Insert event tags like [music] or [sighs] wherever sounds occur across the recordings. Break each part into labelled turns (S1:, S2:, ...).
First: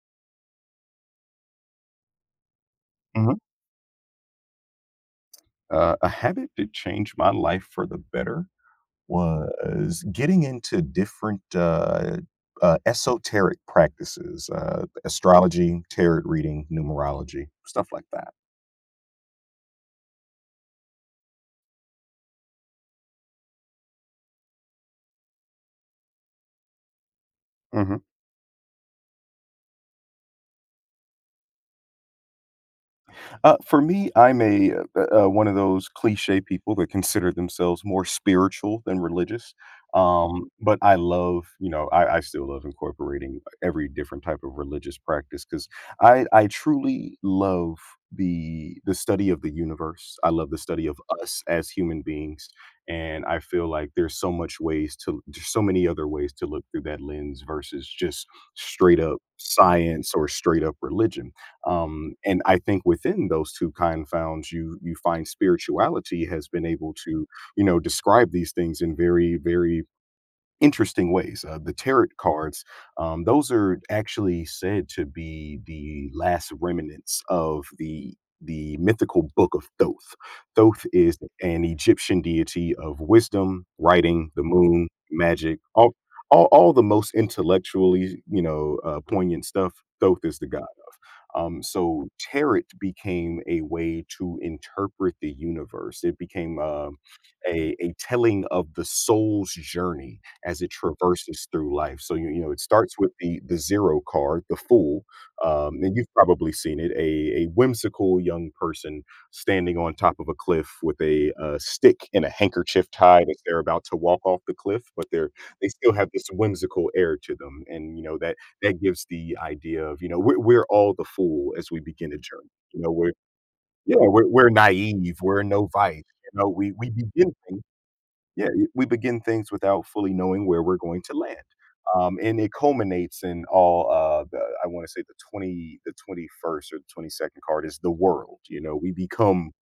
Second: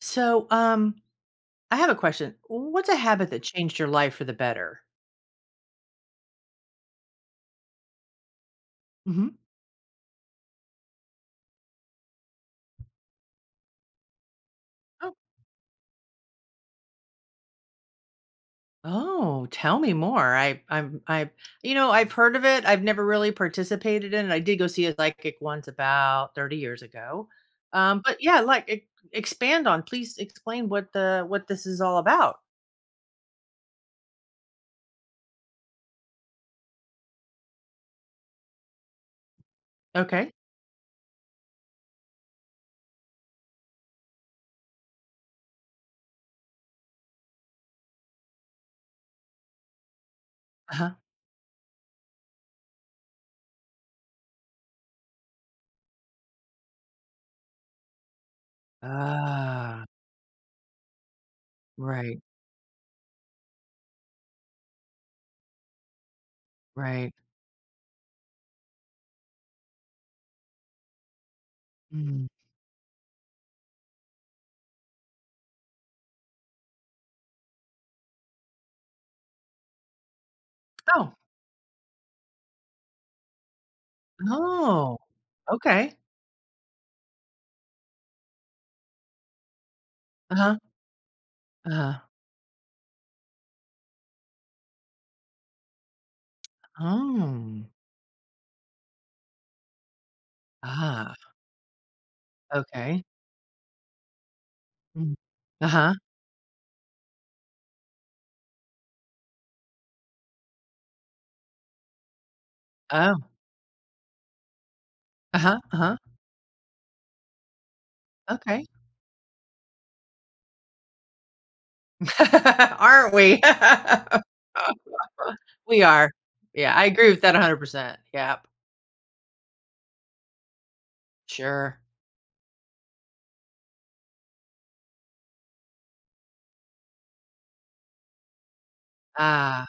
S1: So, um, I have a question. What's a habit
S2: Mhm.
S1: that changed your life for the better?
S2: A habit that changed my life for the better
S1: hmm
S2: was getting into different esoteric practices,
S1: Oh,
S2: astrology, tarot reading, numerology, stuff like that.
S1: oh, tell me more. You know, I've heard of it. I've never really participated in it. I did go see a psychic once about 30 years ago.
S2: Mhm.
S1: But yeah, expand on, please explain what this is all about.
S2: For me, I'm a one of those cliche people that consider themselves more spiritual than religious.
S1: Okay.
S2: But I love, I still love incorporating every different type of religious practice because I truly love the study of the universe. I love the
S1: Uh
S2: study
S1: huh.
S2: of us as human beings, and I feel like there's so many other ways to look through that lens versus just straight up
S1: Ah,
S2: science or straight up religion,
S1: right,
S2: and I think within those two confounds, you find spirituality has been able
S1: right.
S2: to, you know, describe these things in very interesting ways. The tarot
S1: Mm.
S2: cards, those are actually said to be the last remnants of the mythical book of Thoth. Thoth
S1: Oh,
S2: is an Egyptian deity of wisdom, writing, the moon,
S1: oh,
S2: magic, all
S1: okay.
S2: all, all the most intellectually, you know, poignant stuff. Thoth
S1: Uh
S2: is the
S1: huh.
S2: god. Um,
S1: Uh
S2: so
S1: huh.
S2: tarot became a way to interpret the universe. It became uh,
S1: Oh,
S2: a, a telling of the soul's journey as it
S1: ah,
S2: traverses through life. So you know it starts
S1: okay.
S2: with the zero card, the fool,
S1: Mm. Uh-huh.
S2: and you've probably seen it. A whimsical young person standing on top of a cliff with a stick and a handkerchief
S1: Oh.
S2: tied as they're about to walk off the cliff, but they're
S1: Uh-huh,
S2: they still
S1: uh-huh.
S2: have this whimsical air to them, and you know that
S1: Okay.
S2: that gives the idea of, you know, we're all the fool as we begin a journey.
S1: [laughs]
S2: You know, we're
S1: Aren't we? [laughs]
S2: yeah, we're we're naive, we're novice,
S1: We are.
S2: you know, we
S1: Yeah, I
S2: we
S1: agree with
S2: begin
S1: that
S2: things.
S1: 100%. Yep.
S2: Yeah, we begin things without fully knowing where we're going to land.
S1: Sure.
S2: And it culminates in all the I want to say the 21st or the 22nd card is the world. You know, we become
S1: Ah.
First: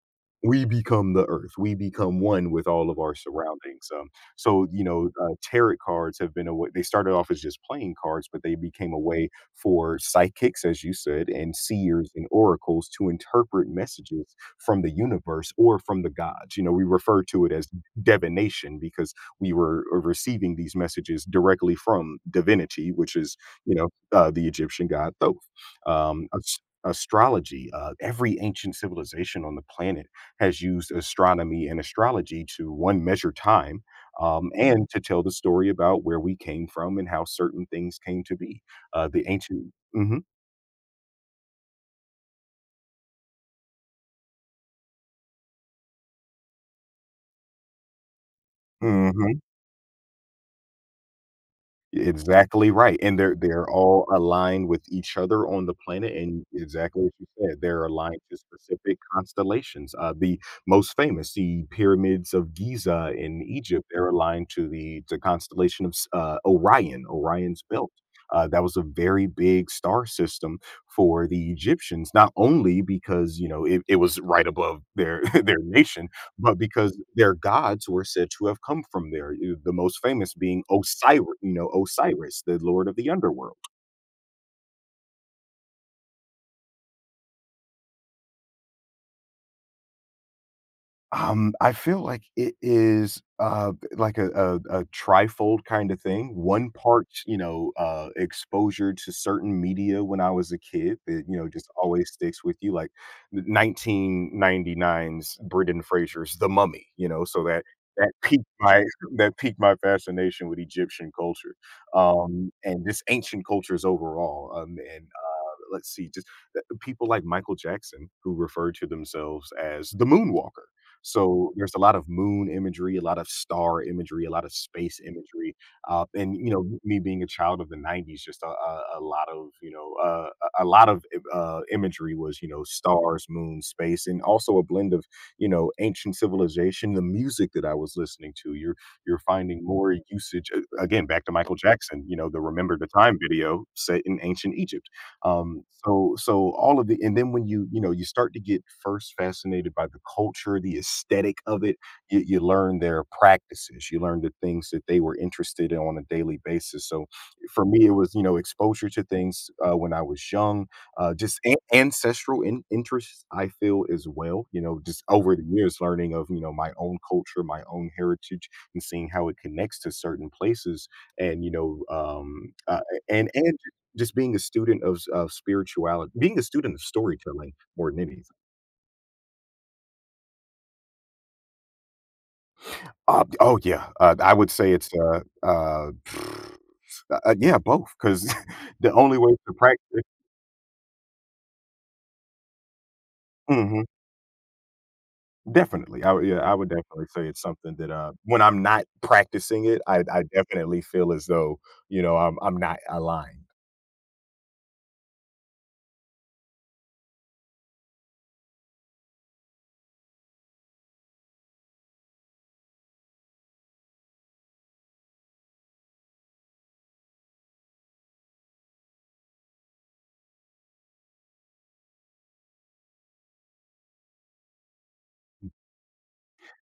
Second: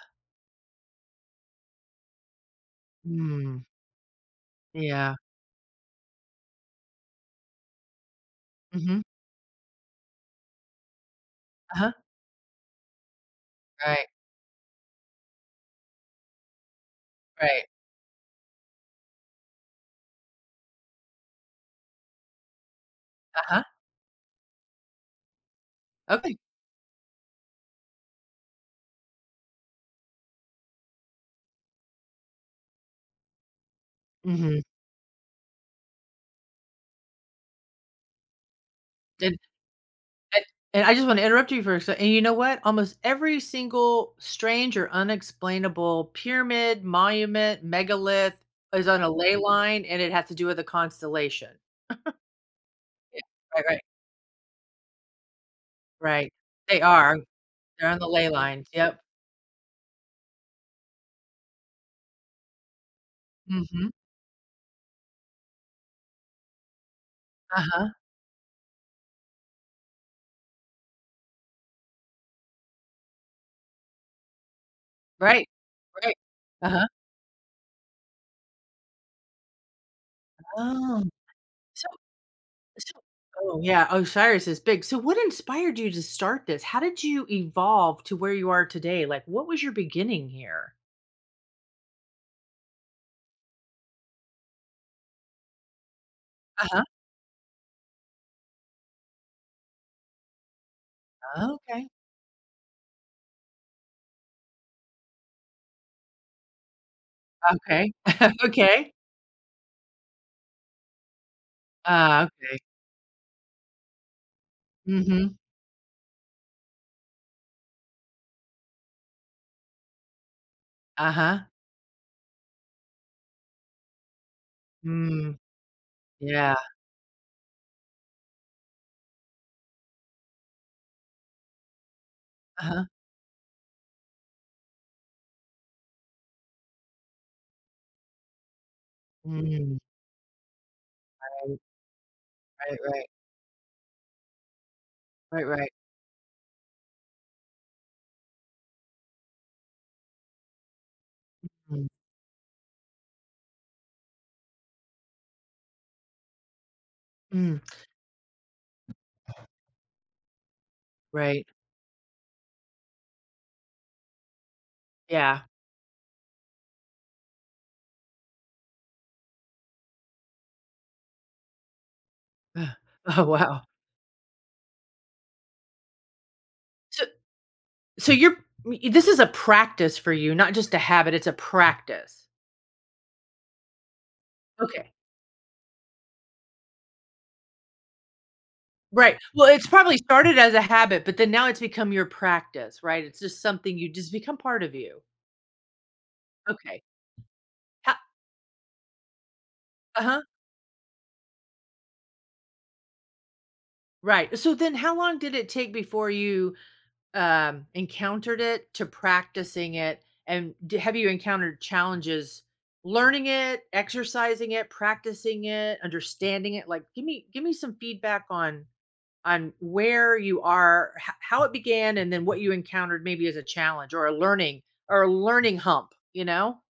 S2: we become the earth. We become one with all of our
S1: Hmm.
S2: surroundings. So you know,
S1: Yeah.
S2: tarot cards have been a way. They started off as just playing cards, but they became a
S1: Mhm.
S2: way for psychics, as you said, and
S1: Uh-huh.
S2: seers and oracles to interpret
S1: Right,
S2: messages from the universe or from the gods. You know, we refer to it
S1: right.
S2: as divination because we were, receiving these messages directly from divinity, which is,
S1: Uh-huh.
S2: you know, the Egyptian god Thoth.
S1: Okay.
S2: Astrology, every ancient civilization on the planet has used astronomy and astrology to, one, measure time,
S1: Mhm.
S2: and to tell the story about where we came from and how certain things came to be. The
S1: And
S2: ancient.
S1: and and I just wanna interrupt you for a second. And you know what? Almost every single strange or unexplainable pyramid, monument, megalith is on a ley
S2: Hmm
S1: line, and it has to do with a constellation.
S2: Exactly right, and
S1: Yeah.
S2: they're
S1: Right,
S2: they're
S1: right.
S2: all aligned with each other on the planet,
S1: Right.
S2: and
S1: They
S2: exactly as
S1: are.
S2: you said, they're
S1: They're on the
S2: aligned
S1: ley
S2: to
S1: lines.
S2: specific
S1: Yep.
S2: constellations. The most famous, the pyramids of Giza in Egypt,
S1: Mhm.
S2: they're aligned to the constellation of Orion, Orion's
S1: Uh-huh.
S2: Belt. That was a very big star system for the Egyptians, not only because, you know, it was right above their [laughs]
S1: Right,
S2: their nation,
S1: right.
S2: but
S1: Uh-huh.
S2: because their gods were said to have come from there, you the most famous being
S1: Oh.
S2: Osiris. You know,
S1: So
S2: Osiris, the lord of
S1: so,
S2: the underworld.
S1: oh, yeah. Osiris is big. So what inspired you to start this? How did you evolve to where you are today? Like, what was your beginning here?
S2: I feel like it is, like a trifold kinda thing. One
S1: Uh-huh.
S2: part, you know, exposure to certain media when I was a kid that, you know, just
S1: Okay.
S2: always sticks with you, like the 1999's Brendan Fraser's The Mummy, you know, so
S1: Okay.
S2: that
S1: [laughs]
S2: piqued my
S1: Okay.
S2: [laughs] that piqued my fascination with Egyptian culture,
S1: Okay.
S2: and just ancient cultures overall, um, and
S1: Mhm.
S2: let's see, just people like Michael Jackson who refer to themselves as the moonwalker.
S1: Uh-huh.
S2: So there's a lot of moon imagery, a lot of star imagery, a lot of space
S1: Mm.
S2: imagery, and you
S1: Yeah.
S2: know, me being a child of the '90s, just a lot of, you know, a lot of imagery was, you know,
S1: Uh-huh.
S2: stars, moon, space, and also a blend of, you know, ancient civilization. The music that I was listening to, you're finding
S1: Mm.
S2: more usage, again back to Michael
S1: Right,
S2: Jackson. You know, the
S1: right,
S2: "Remember the
S1: right.
S2: Time" video set in ancient Egypt.
S1: Right, right.
S2: So so all of the And then when you know, you start to get first fascinated by the culture, the aesthetic of it,
S1: Mm.
S2: you learn their practices, you learn the things that they were interested in on a daily basis. So
S1: Mm.
S2: for me, it was, you know, exposure to things when I was young, just
S1: Right.
S2: ancestral interests. I feel as well, you know, just over
S1: Yeah.
S2: the years learning of, you know, my own culture, my own heritage, and seeing how it connects to certain places, and you know,
S1: [sighs] Ugh. Oh,
S2: and
S1: wow.
S2: just being a student of s of spirituality, being a student of
S1: So
S2: storytelling more than
S1: So
S2: anything.
S1: you're this is a practice for you, not just a habit, it's a practice.
S2: Oh, yeah. I would say it's,
S1: Okay.
S2: uh, [sighs] [sniffs] yeah, both 'cause [laughs] the
S1: Right.
S2: only way
S1: Well,
S2: to
S1: it's probably
S2: practice.
S1: started as a habit, but then now it's become your practice, right? It's just something
S2: Mhm,
S1: you just become part of you.
S2: definitely. I would
S1: Okay.
S2: definitely say it's something that, when I'm not practicing it,
S1: Uh-huh.
S2: I definitely feel as though, you know, I'm not aligned.
S1: Right. So then how long did it take before you, encountered it to practicing it? And d have you encountered challenges learning it, exercising it, practicing it, understanding it? Like, give me some feedback on where you are, h- how it began, and then what you encountered maybe as a challenge or a learning hump, you know?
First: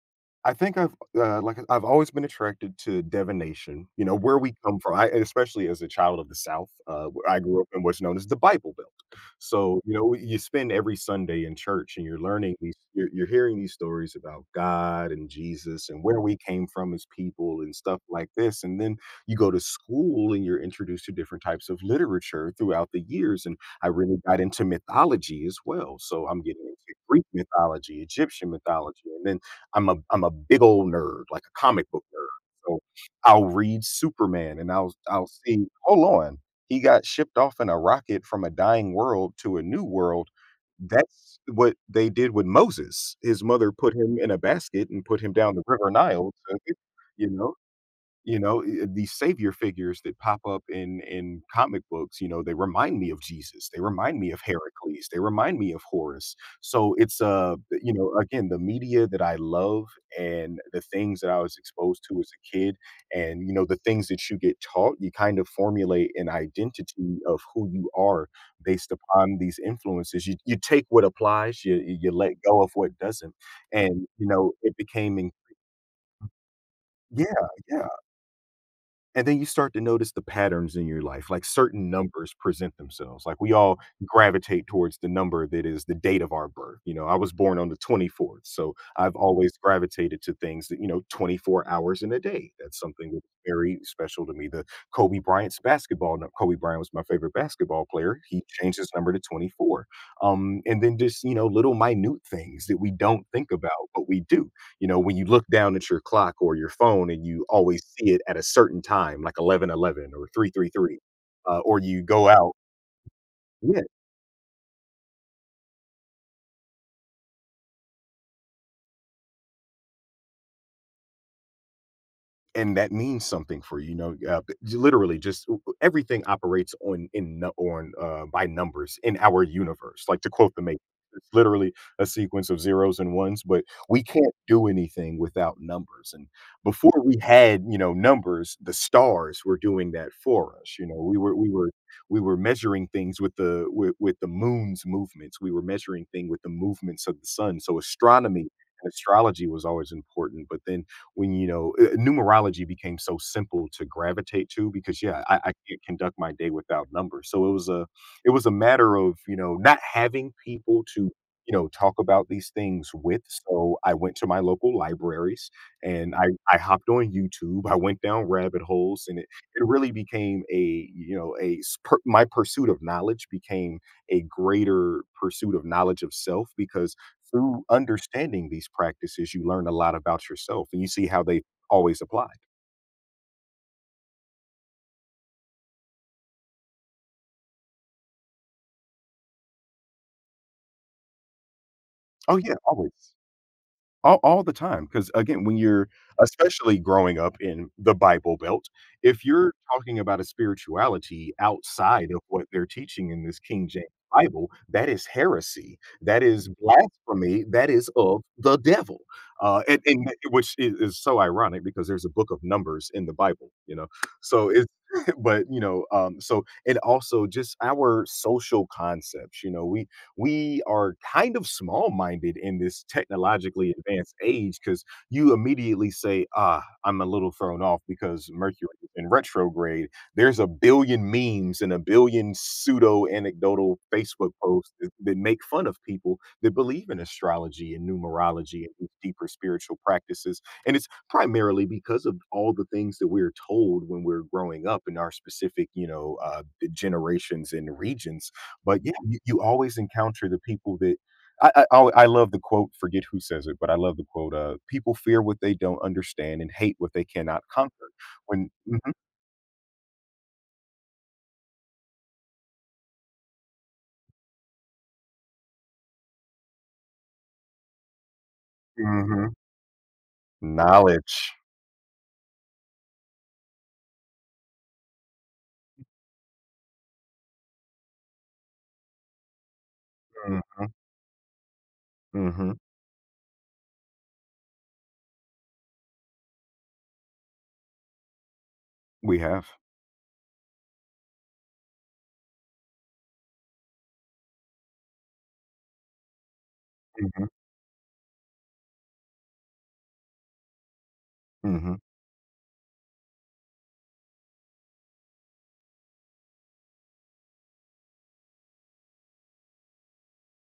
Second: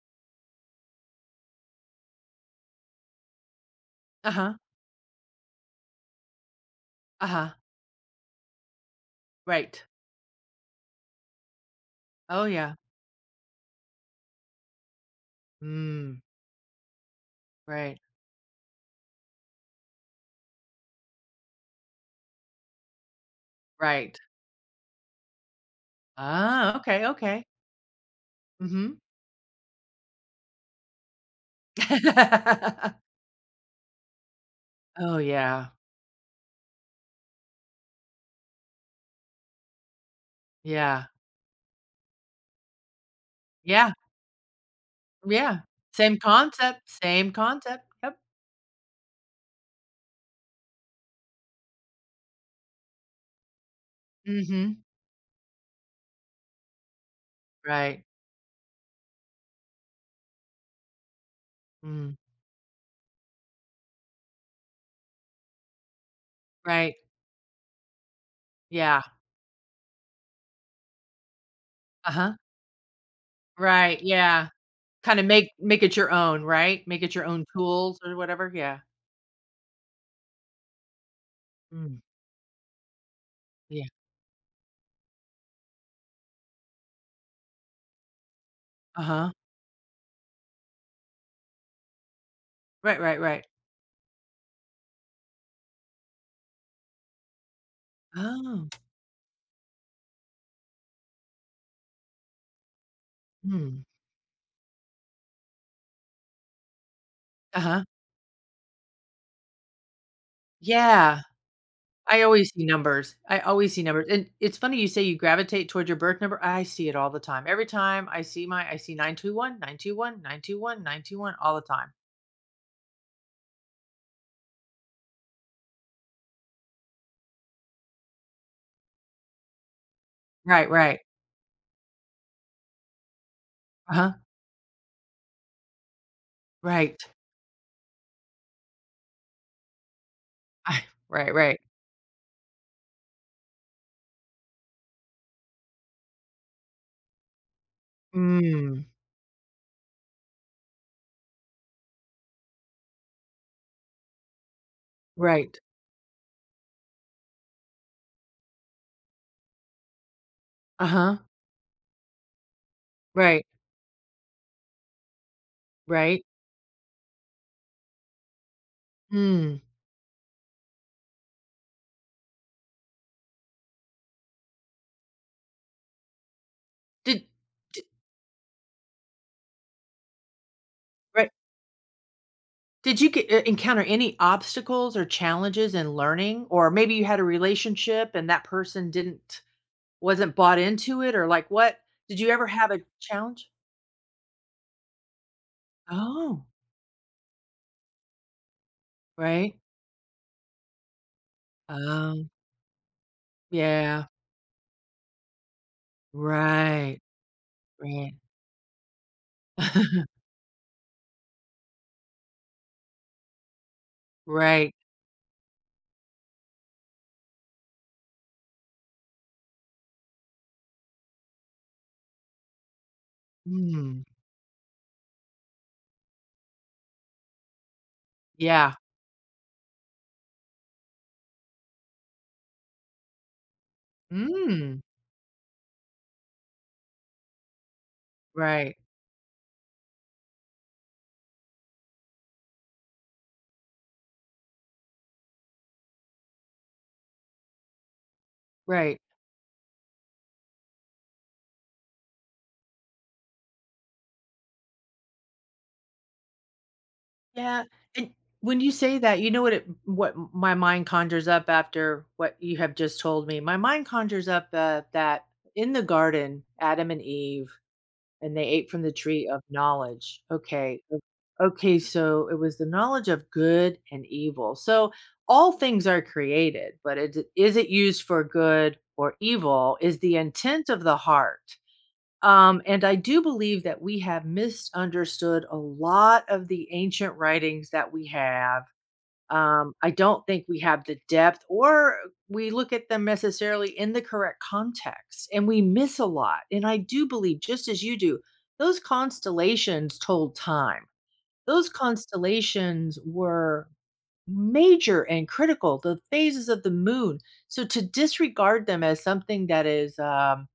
S2: I think I've, I've always been attracted to divination, you know,
S1: Uh
S2: where we
S1: huh.
S2: come from, I and especially as a child of the South,
S1: Uh
S2: where I
S1: huh.
S2: grew up in what's known as the Bible Belt. So,
S1: Right.
S2: you know, you spend every Sunday in church and you're
S1: Oh,
S2: learning
S1: yeah.
S2: these, you're hearing these stories about God and Jesus and
S1: Mm,
S2: where we came from as people and
S1: right.
S2: stuff like this. And then you go to school and you're introduced to different types of literature throughout the years. And I really
S1: Right.
S2: got into mythology as well. So I'm getting
S1: Ah,
S2: into
S1: okay.
S2: Greek
S1: Okay.
S2: mythology, Egyptian
S1: Mm-hmm.
S2: mythology, and then I'm a big old nerd, like a comic book nerd. So
S1: [laughs]
S2: I'll read Superman and
S1: Oh,
S2: I'll
S1: yeah.
S2: see, "Hold on, he got shipped off in a rocket from a dying world to a new world."
S1: Yeah.
S2: That's what they did with Moses. His mother
S1: Yeah.
S2: put him in a basket and put him down
S1: Yeah.
S2: the river
S1: Same
S2: Nile to,
S1: concept.
S2: you
S1: Same
S2: know?
S1: concept. Yep.
S2: You know, eh, these savior figures that pop up in comic books, you know, they remind me of Jesus, they remind me of
S1: Mm-hmm.
S2: Heracles, they remind me of Horus. So it's, you
S1: Right.
S2: know, again, the media that I love and the things that I was exposed
S1: Mm,
S2: to as a kid and, you know, the things that you get taught, you kind of formulate an
S1: right.
S2: identity of who you are based
S1: Yeah.
S2: upon these influences. You take what applies,
S1: Uh
S2: you
S1: huh.
S2: let go of what doesn't.
S1: Right.
S2: And, you
S1: Yeah.
S2: know, it became
S1: Kinda
S2: in.
S1: make it your own, right? Make it your
S2: Yeah,
S1: own
S2: yeah.
S1: tools or whatever? Yeah.
S2: And then you start to notice the patterns in your life, like certain
S1: Mm,
S2: numbers present themselves. Like we all
S1: yeah.
S2: gravitate towards the number that is the date of our birth. You know, I was born on the 24th, so I've
S1: Uh-huh.
S2: always gravitated to things that, you know, 24 hours in a day. That's
S1: Right,
S2: something
S1: right,
S2: that's
S1: right.
S2: very special to me. The Kobe Bryant's basketball, nu- Kobe Bryant was my favorite basketball player. He
S1: Oh.
S2: changed his number to 24. And then just, you know, little minute things that we don't think about,
S1: Mm.
S2: but we do. You know, when you look down at your clock or your phone and you
S1: Uh-huh.
S2: always see it at a certain time, like 11:11 or 3:33,
S1: Yeah.
S2: or you
S1: I
S2: go
S1: always
S2: out.
S1: see numbers. I always
S2: Yeah,
S1: see numbers, and it's funny you say you gravitate toward your birth number. I see it all the time. Every time I see my I see 9:21 9:21 9:21 9:21 all the time.
S2: and that means something for you, you know, literally just everything operates on by numbers in our universe. Like to quote the
S1: Right,
S2: matrix,
S1: right.
S2: it's literally a sequence of zeros and ones, but we
S1: Uh-huh.
S2: can't do anything without numbers. And before
S1: Right.
S2: we had, you know, numbers, the stars were doing that for us.
S1: I
S2: You know, we
S1: right,
S2: were we
S1: right.
S2: were we were measuring things with the with the moon's movements. We were measuring thing with the movements of the sun. So astronomy
S1: Mm.
S2: and astrology was always important, but then when, you know, numerology became so simple to gravitate to because yeah, I
S1: Right.
S2: can't conduct my day without numbers. So it was a, it was a matter of, you know, not having people to,
S1: Uh-huh.
S2: you know, talk about these things with.
S1: Right.
S2: So I went to my local libraries, and
S1: Right.
S2: I hopped on youtube, I went down rabbit holes and
S1: Mm.
S2: it really became a, you know, a my pursuit of knowledge became a greater pursuit of knowledge of self because
S1: Did
S2: through
S1: did
S2: understanding these practices, you learn a lot about yourself, and you see how
S1: right.
S2: they always applied.
S1: Did you get, encounter any obstacles or challenges in learning? Or maybe you had a relationship and that person didn't wasn't bought into it or like what? Did you
S2: Oh,
S1: ever
S2: yeah,
S1: have a
S2: always.
S1: challenge?
S2: All the time. Because again, when you're
S1: Oh,
S2: especially growing up in the Bible Belt, if you're
S1: right.
S2: talking about a spirituality outside of
S1: Um,
S2: what they're teaching in this King James
S1: yeah.
S2: Bible, that is heresy, that is
S1: Right.
S2: blasphemy, that is
S1: Right.
S2: of the devil, and
S1: [laughs]
S2: which is so ironic because there's a book of Numbers in the Bible, you know? So it's
S1: Right.
S2: [laughs] but, so and also just our social concepts, you know, we are kind of small minded in this technologically
S1: Mm.
S2: advanced age because you immediately say, ah, I'm a little thrown off because Mercury
S1: Yeah.
S2: is in retrograde. There's a billion memes and a billion pseudo anecdotal Facebook posts
S1: Mm.
S2: that make fun of people that believe in astrology and numerology and
S1: Right.
S2: these deeper spiritual practices. And it's primarily because of all the things that we're told when we're growing up in our specific, generations and regions, but yeah,
S1: Right.
S2: you always encounter the people that I al I love the quote, forget who says it, but I love the quote, "People fear what they don't understand and hate what they cannot
S1: Yeah,
S2: conquer."
S1: and
S2: When
S1: when you
S2: Mhm,
S1: say that, you know what my mind conjures up after what you have just told me? My mind conjures up, that in the garden, Adam and Eve, and they ate from the tree
S2: mhm.
S1: of knowledge.
S2: Knowledge.
S1: Okay, so it was the knowledge of good and evil. So, all things are created, but it is it used for good or evil is the
S2: Mhm,
S1: intent of the heart.
S2: mhm.
S1: And I do believe that we have misunderstood a lot of the ancient writings that we have.
S2: We have.
S1: I don't think we have the depth, or we look at them necessarily in the correct context, and we miss a lot. And I do
S2: Mhm,
S1: believe, just as you do, those constellations told time. Those
S2: mhm.
S1: constellations were major and critical, the phases of the moon. So to disregard them as something that is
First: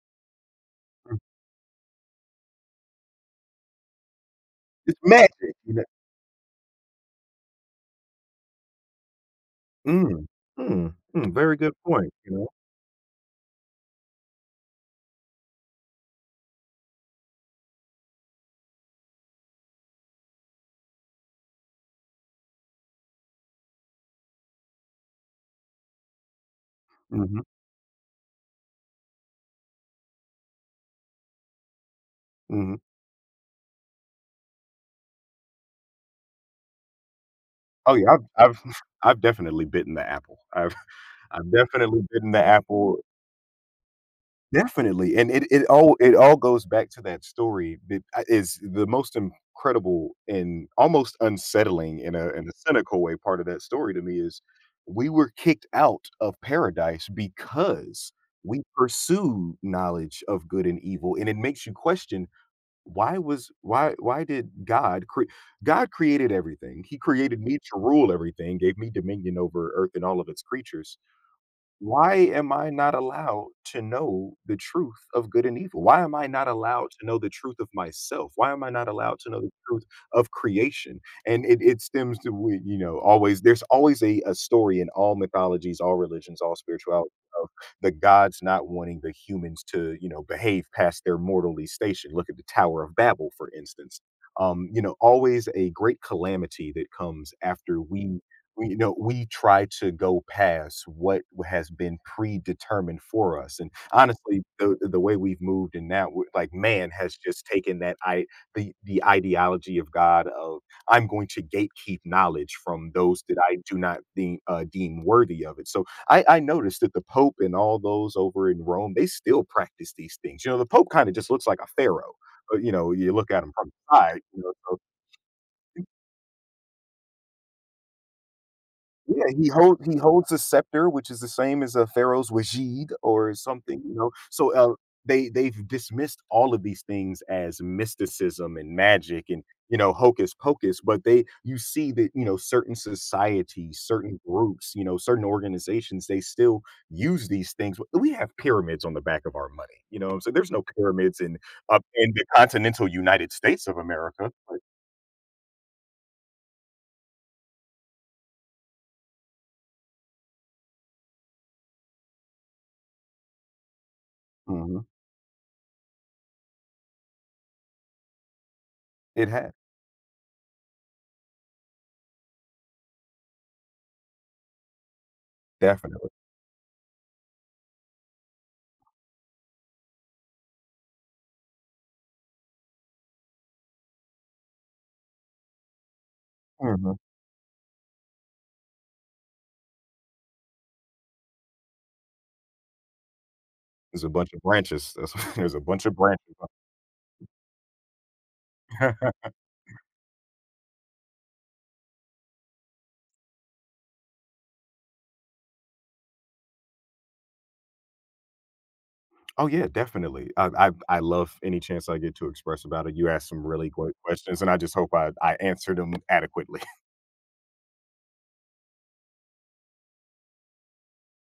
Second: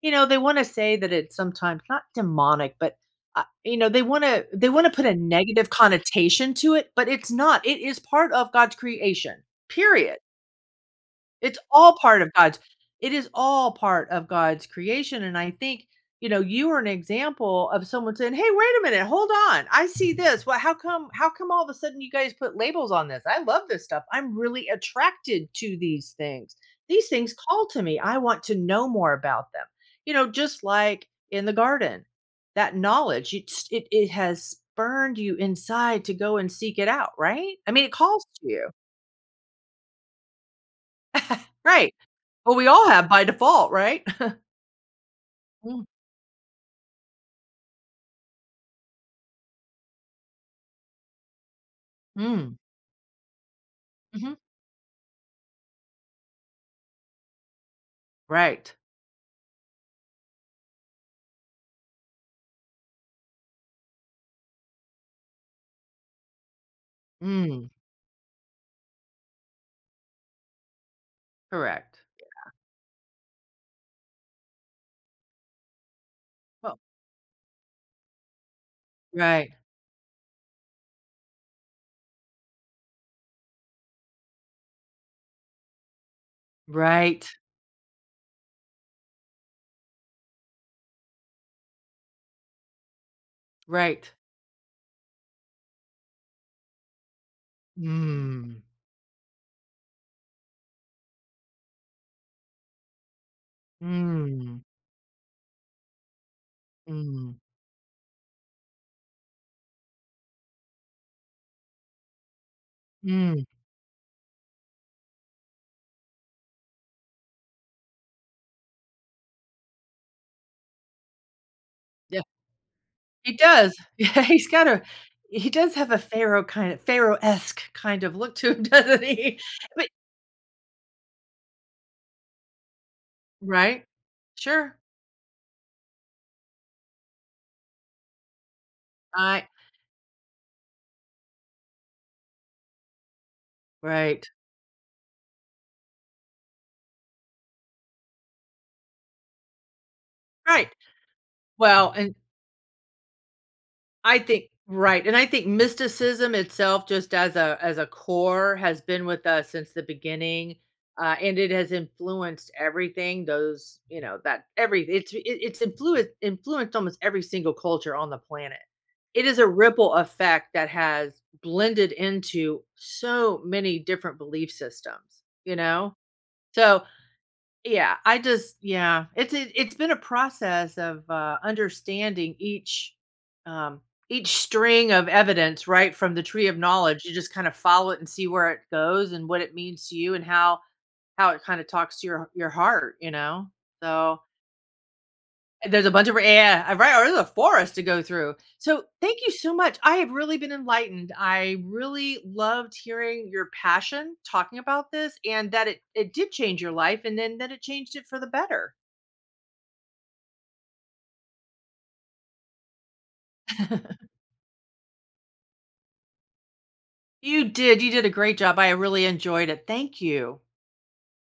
S1: you know, they wanna say that
S2: Mm.
S1: it's sometimes not demonic, but, you know, they wanna
S2: It's
S1: put a
S2: magic,
S1: negative
S2: you know?
S1: connotation to it, but it's not. It is part of God's creation, period.
S2: Mm, mm, mm, very
S1: It's
S2: good
S1: all
S2: point,
S1: part of
S2: you know?
S1: God's it is all part of God's creation, and I think, you know, you are an example of someone saying, "Hey, wait a minute, hold on, I see this. Well, how come all of a sudden you guys put labels on this? I love this stuff. I'm really attracted to these things. These things
S2: Mhm,
S1: call to me. I want to know more about them." You know, just like in the garden, that
S2: mhm.
S1: knowledge, it has spurned you inside to go and seek it out, right? I mean, it
S2: Oh, yeah,
S1: calls
S2: I've
S1: to
S2: I've
S1: you.
S2: [laughs] I've definitely bitten the apple. I've [laughs] I've
S1: Right.
S2: definitely bitten the
S1: Well, we all
S2: apple.
S1: have by default, right? [laughs]
S2: Definitely, and it it
S1: Mm,
S2: all it all goes back to that story that I is the most incredible and almost unsettling in a
S1: mm,
S2: cynical way part of that story to me
S1: mhm.
S2: is we were kicked out of paradise because we
S1: Right.
S2: pursued knowledge of good and evil, and it makes you question why was why did God created everything. He created me
S1: Mm.
S2: to rule everything, gave me dominion over earth and all of its creatures.
S1: Correct.
S2: Why am I not allowed to know the truth of good and evil? Why am I not
S1: Well
S2: allowed to know the truth of myself? Why am I not allowed to know
S1: right.
S2: the truth of creation? And it stems to, you know, always, there's always a story in all mythologies, all religions, all spirituality
S1: Right.
S2: of the gods not wanting the humans to, you know, behave past their mortally station. Look at the Tower of Babel, for instance.
S1: Right.
S2: You know, always a great calamity that comes after
S1: Mm.
S2: you know, we try to go past what has been predetermined for us. And honestly,
S1: Mm.
S2: the way we've moved, and now like man has
S1: Mm.
S2: just taken that I the ideology of god of I'm going to gatekeep knowledge from those that
S1: Mm.
S2: I do not deem, deem worthy of it. So I noticed that the pope and all those over in Rome, they still practice these things, you know. The pope kind of just looks like a pharaoh,
S1: Yeah.
S2: you know, you look
S1: He
S2: at him from
S1: does. [laughs]
S2: the side,
S1: Yeah,
S2: you know. So
S1: he does have a pharaoh-esque kind of look to him, [laughs] doesn't
S2: yeah,
S1: he? But
S2: he holds a scepter, which is the same as a pharaoh's wajid or something,
S1: right.
S2: you know. So
S1: Sure.
S2: they've dismissed all of these things as mysticism and magic and,
S1: I
S2: you know, hocus pocus, but they, you see that, you know, certain societies, certain
S1: right.
S2: groups, you know, certain organizations, they still use these things. We have pyramids on the back of our money, you know. So there's no
S1: Right.
S2: pyramids in up
S1: Well,
S2: in
S1: and
S2: the continental United States of
S1: I
S2: America,
S1: think
S2: but
S1: right, and I think mysticism itself, just as a core, has been with us since the beginning, and it has influenced everything. Those, you know, that every
S2: Mhm.
S1: it's influenced almost every single culture on the planet. It
S2: It
S1: is a
S2: has
S1: ripple effect that has blended into so many different belief systems. You know,
S2: definitely.
S1: so yeah, I just yeah, it's been a process of understanding um, each string of evidence right from the tree of
S2: Mm-hmm.
S1: knowledge. You just kind of follow it and see where it goes and what it means to you and how it kind of talks to your heart, you know.
S2: There's a
S1: So
S2: bunch of branches. That's [laughs] there's a
S1: and there's
S2: bunch
S1: a
S2: of
S1: bunch of
S2: branches.
S1: Yeah, I- right. Or there's a forest to go through. So
S2: [laughs]
S1: thank you so much. I have really been enlightened. I really loved hearing your passion talking about this and that it did change your life and then that it changed it for the better.
S2: Oh, yeah, definitely. I love any chance I get to express about it. You asked some really great questions, and I just hope I answered them adequately.
S1: You did. You did a great job. I really enjoyed it. Thank you.